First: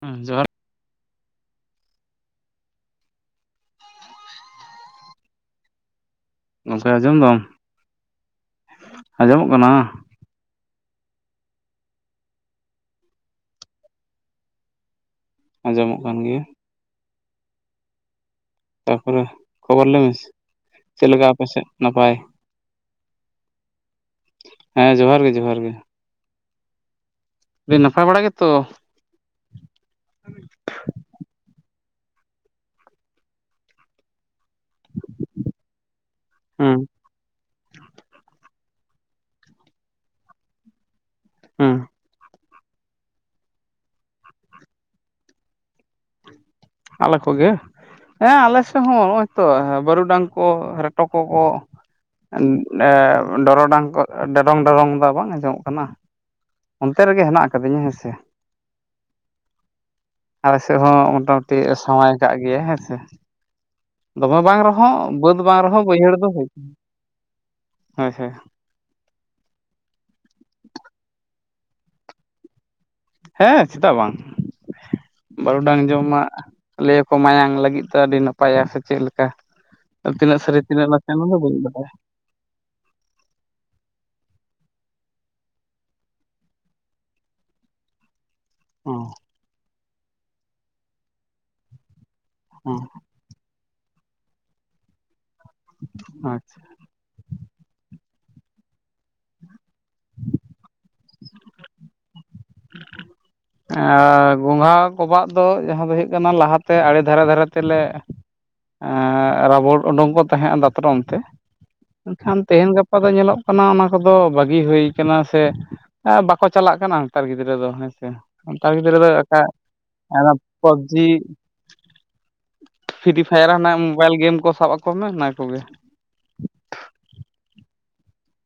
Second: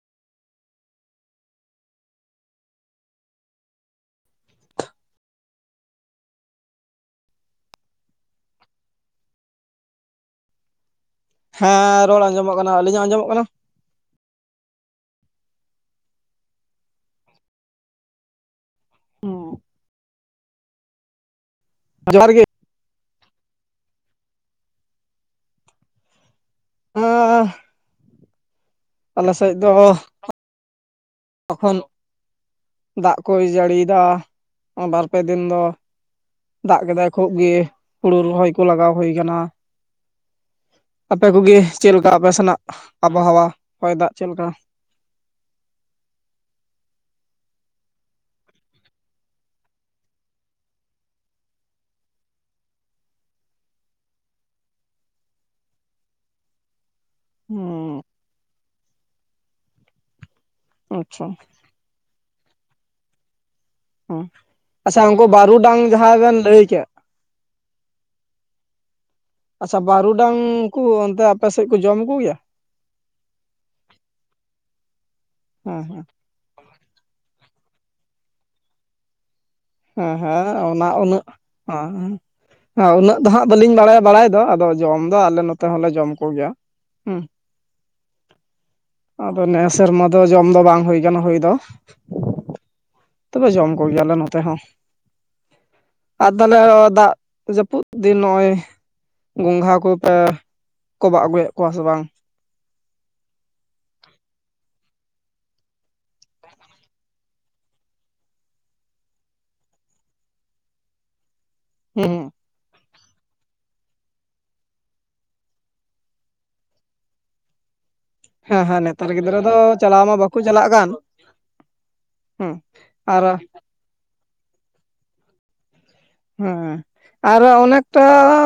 ᱦᱩᱸ ᱡᱚᱦᱟᱨ᱾ ᱜᱚᱝᱠᱮ ᱟᱡᱚᱢ ᱫᱟᱢ, ᱟᱡᱚᱢᱚᱜ ᱠᱟᱱᱟ? ᱦᱮᱸ ᱨᱚᱲ ᱟᱡᱚᱢᱚᱜ ᱠᱟᱱᱟ ᱟᱞᱤᱧ ᱟᱡᱚᱢᱚᱜ ᱠᱟᱱᱟ? ᱟᱡᱚᱢᱚᱜ ᱠᱟᱱ ᱜᱮᱭᱟ᱾ ᱛᱟ ᱯᱚᱨᱮ ᱠᱷᱚᱵᱚᱨ ᱞᱟᱹᱭ ᱢᱮ ᱪᱮᱫ ᱞᱮᱠᱟ ᱟᱯᱮ ᱥᱮᱫ ᱱᱟᱯᱟᱭ? ᱡᱚᱦᱟᱨ ᱜᱮ ᱦᱮᱸ ᱡᱚᱦᱟᱨ ᱜᱮ ᱡᱚᱦᱟᱨ ᱜᱮ᱾ [unintelligible] ᱫᱤ ᱱᱟᱯᱟᱭ ᱵᱟᱲᱟ ᱜᱮᱛᱚ? ᱟᱞᱮ ᱥᱮᱫ ᱫᱚ ᱛᱚᱠᱷᱚᱱ ᱫᱟᱜ ᱠᱚᱭ ᱡᱟᱹᱲᱤ ᱫᱟ ᱵᱟᱨ ᱯᱮ ᱫᱤᱱ ᱫᱚ ᱦᱮᱸ ᱫᱟᱜ ᱠᱮᱫᱟᱭ ᱠᱷᱩᱵ ᱜᱤ ᱦᱩᱲᱩ ᱨᱚᱦᱚᱭ ᱠᱚ ᱞᱟᱜᱟᱣ ᱦᱩᱭ ᱠᱟᱱᱟ᱾ ᱟᱯᱮ ᱠᱚᱜᱤ ᱦᱮᱸ ᱪᱮᱫ ᱞᱮᱠᱟ ᱟᱯᱮ ᱥᱮᱱᱟᱜ ᱟᱵᱚᱦᱚᱣᱟ ᱦᱚᱭ ᱫᱟᱜ ᱪᱮᱫ ᱞᱮᱠᱟ? ᱟᱞᱮ ᱠᱚᱜᱮ? ᱦᱮᱸ ᱟᱞᱮᱥᱮᱜ ᱦᱚᱸ ᱱᱚᱜᱼᱚᱭ ᱛᱚ ᱵᱟᱹᱨᱩᱰᱟᱝ ᱠᱚ ᱨᱮᱴᱚ ᱠᱚ ᱠᱚ ᱩᱸᱜ ᱮ ᱰᱚᱨᱚᱰᱟᱝ ᱠᱚ ᱰᱚᱨᱚᱝ ᱰᱚᱨᱚᱝ ᱫᱚ ᱵᱟᱝ ᱟᱡᱚ ᱢᱚᱜ ᱠᱟᱱᱟ? ᱚᱱᱛᱮ ᱨᱮᱜᱮ ᱦᱮᱸᱱᱟᱜ ᱠᱟᱫᱤᱧᱟ ᱦᱩᱸ ᱦᱮᱸᱥᱮ᱾ ᱟᱞᱮ ᱥᱮᱫ ᱦᱚᱸ ᱟᱪᱪᱷᱟ ᱢᱳᱴᱟ-ᱢᱩᱴᱤ ᱥᱟᱣᱟᱭ ᱠᱟᱜ ᱜᱮᱟᱭ ᱦᱮᱸᱥᱮ᱾ ᱦᱩᱸ ᱫᱚᱢᱮ ᱵᱟᱝ ᱨᱮᱦᱚᱸ ᱟᱪᱪᱷᱟ ᱩᱱᱠᱩ ᱵᱟᱹᱫᱽ ᱵᱟᱝ ᱵᱟᱹᱨᱩᱰᱟᱝ ᱨᱮᱦᱚᱸ ᱵᱟᱹᱭᱦᱟᱹᱲ ᱡᱟᱦᱟᱸ ᱫᱚ ᱵᱮᱱ ᱦᱩᱭ ᱞᱟᱹᱭ ᱠᱮᱫ ᱠᱟᱱᱟ ᱦᱳᱭ ᱦᱳᱭ᱾ ᱟᱪᱪᱷᱟ ᱵᱟᱨᱩᱰᱟᱝ ᱠᱩ ᱚᱱᱛᱮ ᱟᱯᱮᱥᱮᱫ ᱠᱩ ᱡᱚᱢ ᱠᱩ ᱜᱮᱭᱟ? ᱦᱮᱸ ᱪᱮᱫᱟᱜ ᱵᱟᱝ ᱵᱟᱨᱩᱰᱟᱝ ᱦᱮᱸ ᱡᱚᱢ ᱢᱟ ᱞᱮ ᱭᱟᱠᱚ ᱢᱟᱭᱟᱝ ᱞᱟᱹᱜᱤᱫ ᱛᱮ ᱟᱹᱰᱤ ᱱᱟᱯᱟᱭᱟ ᱥᱮ ᱪᱮᱫ ᱞᱮᱠᱟ᱾ ᱦᱮᱸ ᱛᱤᱱᱟᱹᱜ ᱦᱮᱸ ᱥᱟᱹᱨᱤ ᱛᱤᱱᱟᱹᱜ ᱱᱟᱥᱮ ᱩᱱᱟᱹᱜ ᱚᱱᱟ ᱫᱚ ᱵᱟᱹᱧ ᱦᱮᱸ ᱵᱟᱲᱟᱭᱟ᱾ ᱦᱮᱸ ᱩᱱᱟᱹᱜ ᱫᱚ ᱦᱟᱸᱜ ᱵᱟᱹᱞᱤᱧ ᱵᱟᱲᱟᱭᱟ ᱵᱟᱲᱟᱭ ᱫᱚ ᱟᱫᱚ ᱡᱚᱢ ᱫᱚ ᱟᱞᱮ ᱱᱚᱛᱮ ᱦᱚᱸᱞᱮ ᱡᱚᱢ ᱠᱚᱜᱮᱭᱟ᱾ ᱦᱩᱸ᱾ ᱚᱸᱻ ᱟᱫᱚ ᱱᱮ ᱥᱮᱨᱢᱟ ᱫᱚ ᱡᱚᱢ ᱫᱚ ᱵᱟᱝ ᱦᱩᱭ ᱟᱠᱟᱱᱟ ᱦᱩᱭ ᱫᱚ ᱾ ᱦᱩᱸᱻ ᱛᱚᱵᱮ ᱡᱚᱢ ᱠᱚᱜᱮᱭᱟ ᱞᱮ ᱱᱚᱛᱮ ᱦᱚᱸ ᱟᱨ ᱛᱟᱦᱚᱞᱮ ᱟᱪᱪᱷᱟ ᱫᱟᱜ ᱡᱟᱹᱯᱩᱫ ᱫᱤᱱ ᱱᱚᱜᱼᱚᱭ ᱜᱚᱝᱜᱷᱟ ᱠᱚᱯᱮ ᱠᱚᱵᱟᱜ ᱟᱹᱜᱩᱭᱮᱫ ᱠᱚᱣᱟ ᱥᱮ ᱵᱟᱝ? ᱮ ᱜᱚᱝᱜᱷᱟ ᱠᱚᱵᱟᱜ ᱫᱚ ᱡᱟᱦᱟᱸ ᱫᱚ ᱦᱩᱭᱩᱜ ᱠᱟᱱᱟ ᱞᱟᱦᱟᱛᱮ ᱟᱲᱮ ᱫᱷᱟᱨᱮ ᱫᱷᱟᱨᱮ ᱛᱮᱞᱮ ᱮᱻ ᱨᱟᱵᱚᱲ ᱩᱰᱩᱝ ᱠᱚ ᱛᱟᱦᱮᱸᱫ ᱫᱟᱛᱨᱚᱢ ᱛᱮ ᱦᱩᱸ ᱮᱠᱷᱟᱱ ᱛᱮᱦᱮᱧ ᱜᱟᱯᱟ ᱫᱚ ᱧᱮᱞᱚᱜ ᱠᱟᱱᱟ ᱚᱱᱟ ᱠᱚᱫᱚ ᱵᱟᱹᱜᱤ ᱦᱩᱭ ᱠᱟᱱᱟ ᱥᱮ ᱮᱸᱻ ᱵᱟᱠᱚ ᱪᱟᱞᱟᱜ ᱠᱟᱱᱟ ᱱᱮᱛᱟᱨ ᱜᱤᱫᱽᱨᱟᱹ ᱫᱚ ᱦᱮᱸᱥᱮ ᱾ ᱦᱮᱸ ᱱᱮᱛᱟᱨ ᱦᱮᱸ ᱜᱤᱫᱽᱨᱟᱹ ᱫᱚ ᱮᱠᱟ ᱪᱟᱞᱟᱣ ᱢᱟ ᱵᱟᱠᱚ ᱮᱫᱚᱢ ᱪᱟᱞᱟᱜ ᱠᱟᱱ ᱯᱟᱵᱽᱡᱤ ᱦᱮᱸ ᱯᱷᱨᱤ ᱟᱨ ᱯᱷᱟᱭᱟᱨ ᱦᱟᱱᱮ ᱢᱳᱵᱟᱭᱤᱞ ᱜᱮᱢ ᱠᱚ ᱥᱟᱵ ᱟᱠᱚ ᱢᱮ ᱚᱱᱟ ᱠᱚᱜᱮ ᱾ ᱦᱮᱸ ᱾ ᱟᱨ ᱚᱱᱮᱠᱴᱟ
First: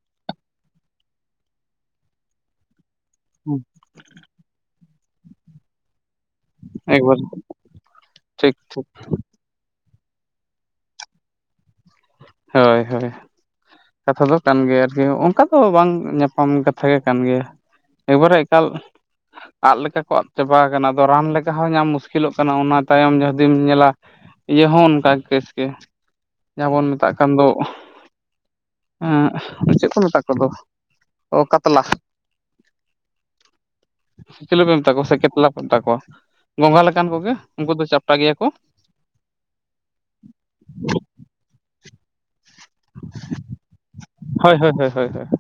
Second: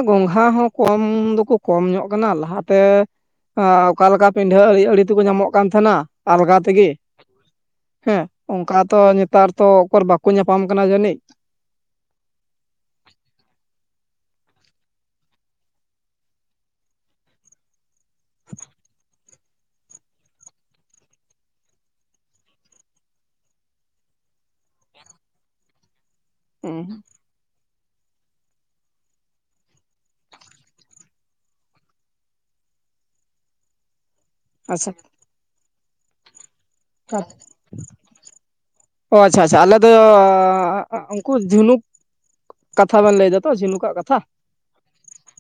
ᱜᱚᱝᱜᱷᱟ ᱦᱚᱸ ᱠᱚᱢ ᱫᱚᱠᱚ ᱠᱚᱢ ᱧᱚᱜ ᱠᱟᱱᱟ ᱞᱟᱦᱟᱛᱮ ᱟᱸ ᱚᱠᱟᱞᱮᱠᱟ ᱯᱤᱰᱷᱟᱹ ᱟᱹᱲᱤ ᱟᱹᱲᱤ ᱛᱮᱠᱚ ᱧᱟᱢᱚᱜ ᱠᱟᱱ ᱛᱟᱦᱮᱱᱟ ᱾ ᱟᱞᱜᱟ ᱛᱤᱜᱤ ᱮᱠᱵᱟᱨ ᱦᱮᱸ ᱴᱷᱤᱠ ᱚᱱᱠᱟ ᱴᱷᱤᱠ ᱛᱚ ᱱᱮᱛᱟᱨ ᱛᱚ ᱚᱠᱚᱨ ᱵᱟᱠᱚ ᱧᱟᱯᱟᱢ ᱠᱟᱱᱟ ᱡᱟᱹᱱᱤᱡ ᱾ ᱦᱳᱭ ᱦᱳᱭ ᱾ ᱠᱟᱛᱷᱟ ᱫᱚ ᱠᱟᱱ ᱜᱮᱭᱟ ᱟᱨᱠᱤ ᱚᱱᱠᱟ ᱫᱚ ᱵᱟᱝ ᱧᱟᱯᱟᱢ ᱠᱟᱛᱷᱟ ᱜᱮ ᱠᱟᱱ ᱜᱮᱭᱟ ᱾ ᱮᱠᱵᱟᱨᱮ ᱮᱠᱟᱞ ᱟᱫ ᱞᱮᱠᱟ ᱠᱚ ᱟᱫ ᱪᱟᱵᱟ ᱟᱠᱟᱱᱟ ᱟᱫᱚ ᱨᱟᱱ ᱞᱮᱠᱟ ᱦᱚᱸ ᱧᱟᱢ ᱢᱩᱥᱠᱤᱞᱚᱜ ᱠᱟᱱᱟ ᱚᱱᱟ ᱛᱟᱭᱚᱢ ᱡᱩᱫᱤᱢ ᱧᱮᱞᱟ ᱤᱭᱟᱹ ᱦᱚᱸ ᱚᱱᱠᱟ ᱠᱮᱥ ᱜᱮ ᱡᱟᱦᱟᱸ ᱵᱚᱱ ᱦᱩᱸ ᱢᱮᱛᱟᱜ ᱠᱟᱱ ᱫᱚ ᱮᱸᱦ ᱪᱮᱫ ᱠᱚ ᱢᱮᱛᱟ ᱠᱚᱫᱚ ᱚ ᱠᱟᱛᱞᱟ ᱾ [inaudible] ᱪᱤᱞᱤ ᱯᱮ ᱟᱪᱪᱷᱟ ᱢᱮᱛᱟ ᱠᱚᱣᱟ ᱥᱮ ᱠᱮᱛᱞᱟ ᱯᱮ ᱢᱮᱛᱟ ᱠᱚᱣᱟ ᱜᱚᱝᱜᱷᱟ ᱞᱮᱠᱟᱱ ᱠᱚᱜᱮ ᱩᱱᱠᱩ ᱫᱚ ᱪᱟᱯᱴᱟ ᱜᱮᱭᱟ ᱠᱚ ᱾ ᱚ ᱟᱪᱪᱷᱟ ᱟᱪᱪᱷᱟ ᱟᱞᱮ ᱫᱚ ᱩᱱᱠᱩ ᱡᱷᱤᱱᱩᱠ ᱠᱟᱛᱷᱟ ᱵᱮᱱ ᱞᱟᱹᱭ ᱫᱟ ᱛᱚ ᱡᱷᱤᱱᱩᱠᱟᱜ ᱠᱟᱛᱷᱟ ᱾ ᱦᱚᱭ ᱦᱚᱭ ᱦᱚᱭ ᱾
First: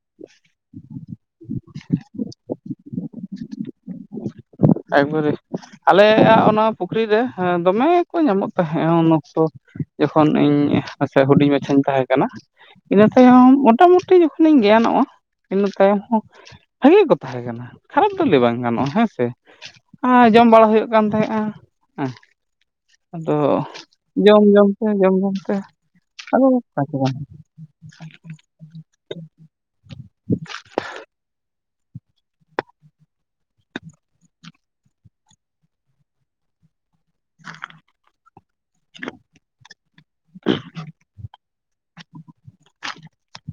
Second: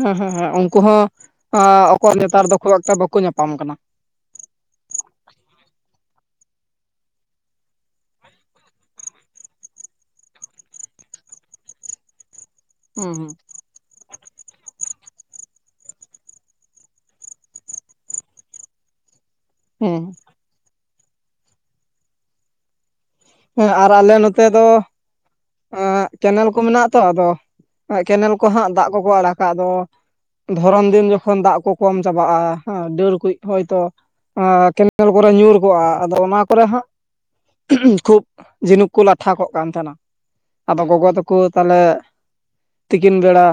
ᱦᱮᱸ ᱦᱮᱸ ᱦᱮᱸ ᱩᱱᱠᱩ ᱦᱚᱸ ᱟᱠᱚᱣᱟᱜ ᱱᱮᱛᱟᱨ ᱫᱚ ᱠᱷᱩᱵᱽ ᱮᱠᱴᱟ ᱵᱟᱠᱚ ᱧᱟᱯᱟᱢ ᱠᱟᱱᱟ ᱾ ᱮᱠᱵᱟᱨᱮ ᱟᱞᱮᱭᱟᱜ ᱚᱱᱟ ᱯᱩᱠᱷᱨᱤ ᱨᱮ ᱫᱚᱢᱮ ᱠᱚ ᱧᱟᱢᱚᱜ ᱛᱟᱦᱮᱸᱜ ᱩᱱ ᱚᱠᱛᱚ ᱾ ᱡᱚᱠᱷᱚᱱ ᱤᱧ [unintelligible] ᱦᱩᱰᱤᱧ ᱢᱟᱪᱷᱟᱧ ᱛᱟᱦᱮᱸ ᱠᱟᱱᱟ ᱤᱱᱟᱹ ᱦᱩᱸ ᱦᱩᱸ ᱛᱟᱭᱚᱢ ᱢᱚᱴᱟᱢᱩ ᱴᱤ ᱡᱚᱠᱷᱚᱱᱤᱧ ᱜᱮᱭᱟᱱᱚᱜᱼᱟ ᱤᱱᱟᱹ ᱛᱟᱭᱚᱢ ᱦᱚᱸ ᱵᱷᱟᱹᱜᱤ ᱠᱚ ᱛᱟᱦᱮᱸ ᱠᱟᱱᱟ ᱠᱷᱟᱨᱟᱯ ᱫᱚ ᱞᱟᱹᱭ ᱵᱟᱝ ᱜᱟᱱᱚᱜᱼᱟ ᱦᱮᱸ ᱥᱮ ᱾ ᱦᱮᱸ ᱡᱚᱢ ᱵᱟᱲᱟ ᱦᱩᱭᱩᱜ ᱠᱟᱱ ᱛᱟᱦᱮᱸᱫᱼᱟ ᱦᱮᱸ ᱾ ᱟᱫᱚ ᱦᱮᱸ ᱟᱨ ᱟᱞᱮ ᱡᱚᱢ ᱱᱚᱛᱮ ᱫᱚ ᱡᱚᱢ ᱛᱮ ᱡᱚᱢ ᱡᱚᱢ ᱛᱮ ᱟᱫᱚ [unintelligible] ᱱᱚᱜᱼᱚᱭ ᱠᱮᱱᱮᱞ ᱠᱚᱦᱟᱸᱜ ᱫᱟᱜ ᱠᱚᱠᱚ ᱟᱲᱟᱜ ᱠᱟᱜ ᱫᱚ ᱾ ᱫᱷᱚᱨᱚᱱ ᱫᱤᱱ ᱡᱚᱠᱷᱚᱱ ᱫᱟᱜ ᱠᱚ ᱠᱚᱢ ᱪᱟᱵᱟᱜᱼᱟ ᱦᱮᱸ ᱰᱟᱹᱨ ᱠᱩᱡ ᱦᱚᱭᱛᱚ ᱟᱸᱻ ᱠᱮᱱᱮᱞ ᱠᱚᱨᱮ ᱧᱩᱨ ᱠᱚᱜᱼᱟ ᱟᱫᱚ ᱚᱱᱟ ᱠᱚᱨᱮ ᱦᱚᱸ ᱠᱷᱩᱵᱽ ᱡᱷᱤᱱᱩᱠ ᱠᱚ ᱞᱟᱴᱷᱟ ᱠᱚᱜ ᱠᱟᱱ ᱛᱟᱦᱮᱸᱱᱟ ᱟᱫᱚ ᱜᱚᱜᱚ ᱛᱟᱠᱚ ᱛᱟᱦᱞᱮ ᱛᱤᱠᱤᱱ ᱵᱮᱲᱟ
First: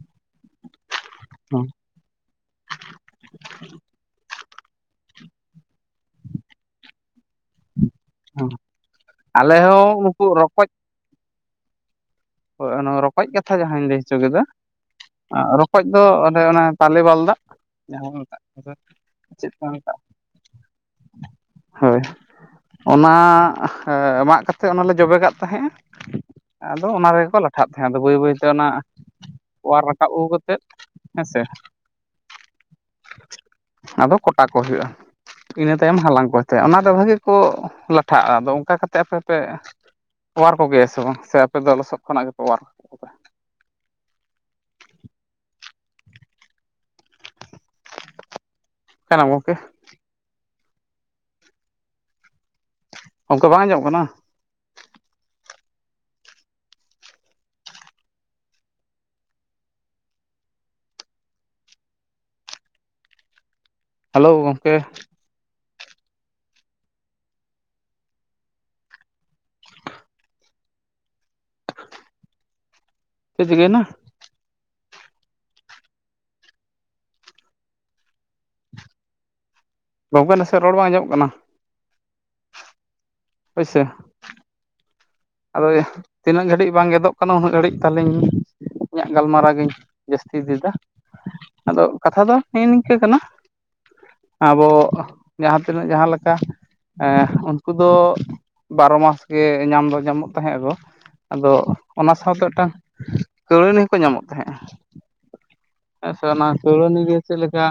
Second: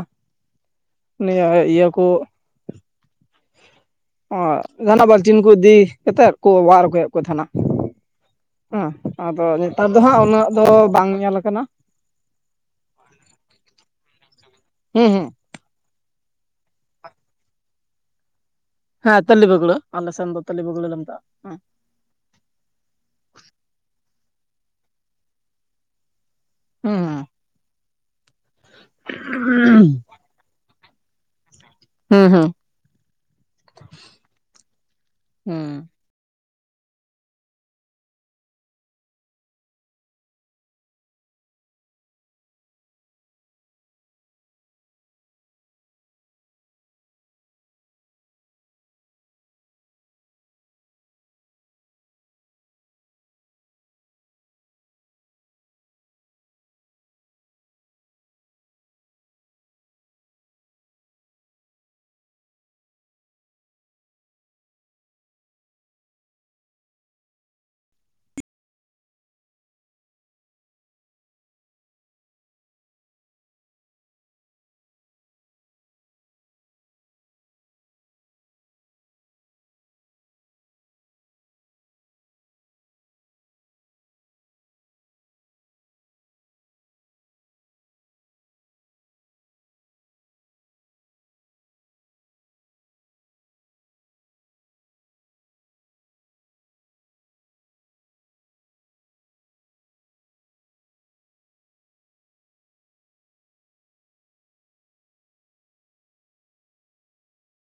ᱱᱤᱭᱟᱹ ᱤᱭᱟᱹ ᱠᱚ ᱚ ᱡᱟᱦᱟᱸᱱᱟᱜ ᱵᱟᱞᱴᱤᱱ ᱠᱚ ᱤᱫᱤ ᱠᱟᱛᱮᱫ ᱠᱚ ᱚᱣᱟᱨ ᱟᱹᱜᱩᱭᱮᱫ ᱠᱚ ᱛᱟᱦᱮᱸᱱᱟ ᱾ ᱦᱮᱸ ᱟᱫᱚ ᱟᱞᱮ ᱱᱮᱛᱟᱨ ᱦᱚᱸ ᱫᱚ ᱦᱟᱸᱜ ᱱᱩᱠᱩ ᱩᱱᱟᱹᱜ ᱫᱚ ᱵᱟᱝ ᱧᱮᱞ ᱟᱠᱟᱱᱟ ᱾ ᱦᱚᱭ ᱚᱱᱟ ᱨᱚᱠᱚᱡ ᱠᱟᱛᱷᱟ ᱡᱟᱦᱟᱸᱧ ᱞᱟᱹᱭ ᱦᱚᱪᱚ ᱠᱮᱫᱟ ᱦᱩᱸ ᱦᱩᱸ ᱾ ᱨᱚᱠᱚᱡ ᱫᱚ ᱚᱱᱮ ᱚᱱᱟ ᱛᱟᱞᱮ ᱵᱟᱞᱫᱟᱜ ᱡᱟᱦᱟᱸ ᱵᱚ ᱢᱮᱛᱟᱜ ᱠᱟᱱᱟ ᱾ ᱦᱮᱸ ᱛᱟᱹᱞᱤ ᱵᱟᱹᱜᱩᱲᱟ ᱟᱞᱮ ᱥᱮᱱ ᱫᱚ ᱛᱟᱹᱞᱤ ᱵᱟᱹᱜᱩᱲᱟ ᱞᱤ ᱢᱮᱛᱟᱜᱼᱟ ᱾ ᱦᱳᱭ ᱚᱱᱟ ᱮ ᱢᱟᱜ ᱠᱟᱛᱮᱫ ᱚᱱᱟᱞᱮ ᱡᱚᱵᱮᱼᱠᱟᱜ ᱛᱟᱦᱮᱸᱜᱼᱟ᱾ ᱟᱫᱚ ᱦᱩᱸ ᱚᱱᱟ ᱨᱮᱜᱮ ᱠᱚ ᱞᱟᱴᱷᱟᱜ ᱛᱟᱦᱮᱸ ᱟᱫᱚ ᱵᱟᱹᱭ ᱵᱟᱹᱭᱛᱮ ᱚᱱᱟ ᱚᱣᱟᱨ ᱦᱩᱸ ᱨᱟᱠᱟᱵ ᱟᱹᱜᱩ ᱠᱟᱛᱮᱫ ᱦᱮᱸ ᱥᱮ? ᱦᱩᱸ ᱦᱩᱸ ᱟᱫᱚ ᱠᱚᱴᱟ ᱠᱚ ᱦᱩᱭᱩᱜᱼᱟ᱾ ᱦᱩᱸ ᱤᱱᱟᱹ ᱛᱟᱭᱚᱢ ᱦᱟᱞᱟᱝ ᱠᱚ ᱛᱮ ᱚᱱᱟ ᱫᱚ ᱵᱷᱟᱹᱜᱮ ᱠᱚ ᱞᱟᱴᱷᱟᱜᱼᱟ ᱟᱫᱚ ᱚᱱᱠᱟ ᱠᱟᱛᱮᱫ ᱟᱯᱮ ᱯᱮ ᱚᱣᱟᱨ ᱠᱚᱜᱮᱭᱟ ᱥᱮ ᱵᱟᱝ ᱥᱮ ᱟᱯᱮ ᱫᱚ ᱞᱚᱥᱚᱫ ᱠᱷᱚᱱᱟᱜ ᱜᱮᱯᱮ ᱚᱣᱟᱨ ᱠᱚᱣᱟ ᱚᱠᱟᱭᱮᱱᱟᱢ ᱜᱚᱝᱠᱮ? ᱜᱚᱝᱠᱮ ᱵᱟᱝ ᱟᱸᱡᱚᱢᱚᱜ ᱠᱟᱱᱟ? ᱦᱮᱞᱳ ᱜᱚᱝᱠᱮ᱾ ᱪᱮᱫ ᱪᱤᱠᱟᱹᱭᱮᱱᱟ? ᱜᱚᱝᱠᱮ ᱱᱟᱥᱮ ᱨᱚᱲ ᱵᱟᱝ ᱟᱸᱡᱚᱢᱚᱜ ᱠᱟᱱᱟ᱾ ᱦᱳᱭ ᱥᱮ᱾ ᱟᱫᱚ ᱛᱤᱱᱟᱹᱜ ᱜᱷᱟᱹᱲᱤᱡ ᱵᱟᱝ ᱜᱮᱫᱚᱜ ᱠᱟᱱᱟ ᱩᱱᱟᱹᱜ ᱜᱷᱟᱹᱲᱤᱡ ᱛᱟᱞᱦᱤᱧ ᱤᱧᱟᱜ ᱜᱟᱞᱢᱟᱨᱟᱣ ᱜᱤᱧ ᱡᱟᱹᱥᱛᱤ ᱤᱫᱤᱼᱭᱮᱫᱟ᱾ ᱟᱫᱚ ᱠᱟᱛᱷᱟ ᱫᱚ ᱦᱮᱜᱼᱮ ᱱᱤᱝᱠᱟᱹ ᱠᱟᱱᱟ᱾ ᱟᱵᱚ ᱡᱟᱦᱟᱸ ᱛᱤᱱᱟᱹᱜ ᱡᱟᱦᱟᱸ ᱞᱮᱠᱟ ᱮᱸ ᱩᱱᱠᱩ ᱫᱚ ᱵᱟᱨᱚ ᱢᱟᱥ ᱜᱮ ᱧᱟᱢ ᱫᱚ ᱧᱟᱢᱚᱜ ᱛᱟᱦᱮᱸᱜ ᱟᱠᱚ᱾ ᱟᱫᱚ ᱚᱱᱟ ᱥᱟᱸᱶᱛᱮ ᱢᱤᱫᱴᱟᱹᱝ ᱠᱟᱹᱣᱲᱟᱹᱱᱤ ᱦᱚᱸᱠᱚ ᱧᱟᱢᱚᱜ ᱛᱟᱦᱮᱸᱜᱼᱟ᱾ ᱦᱮᱸ ᱥᱮ ᱚᱱᱟ ᱠᱟᱹᱣᱲᱟᱹᱱᱤ ᱜᱮ ᱪᱮᱫ ᱞᱮᱠᱟ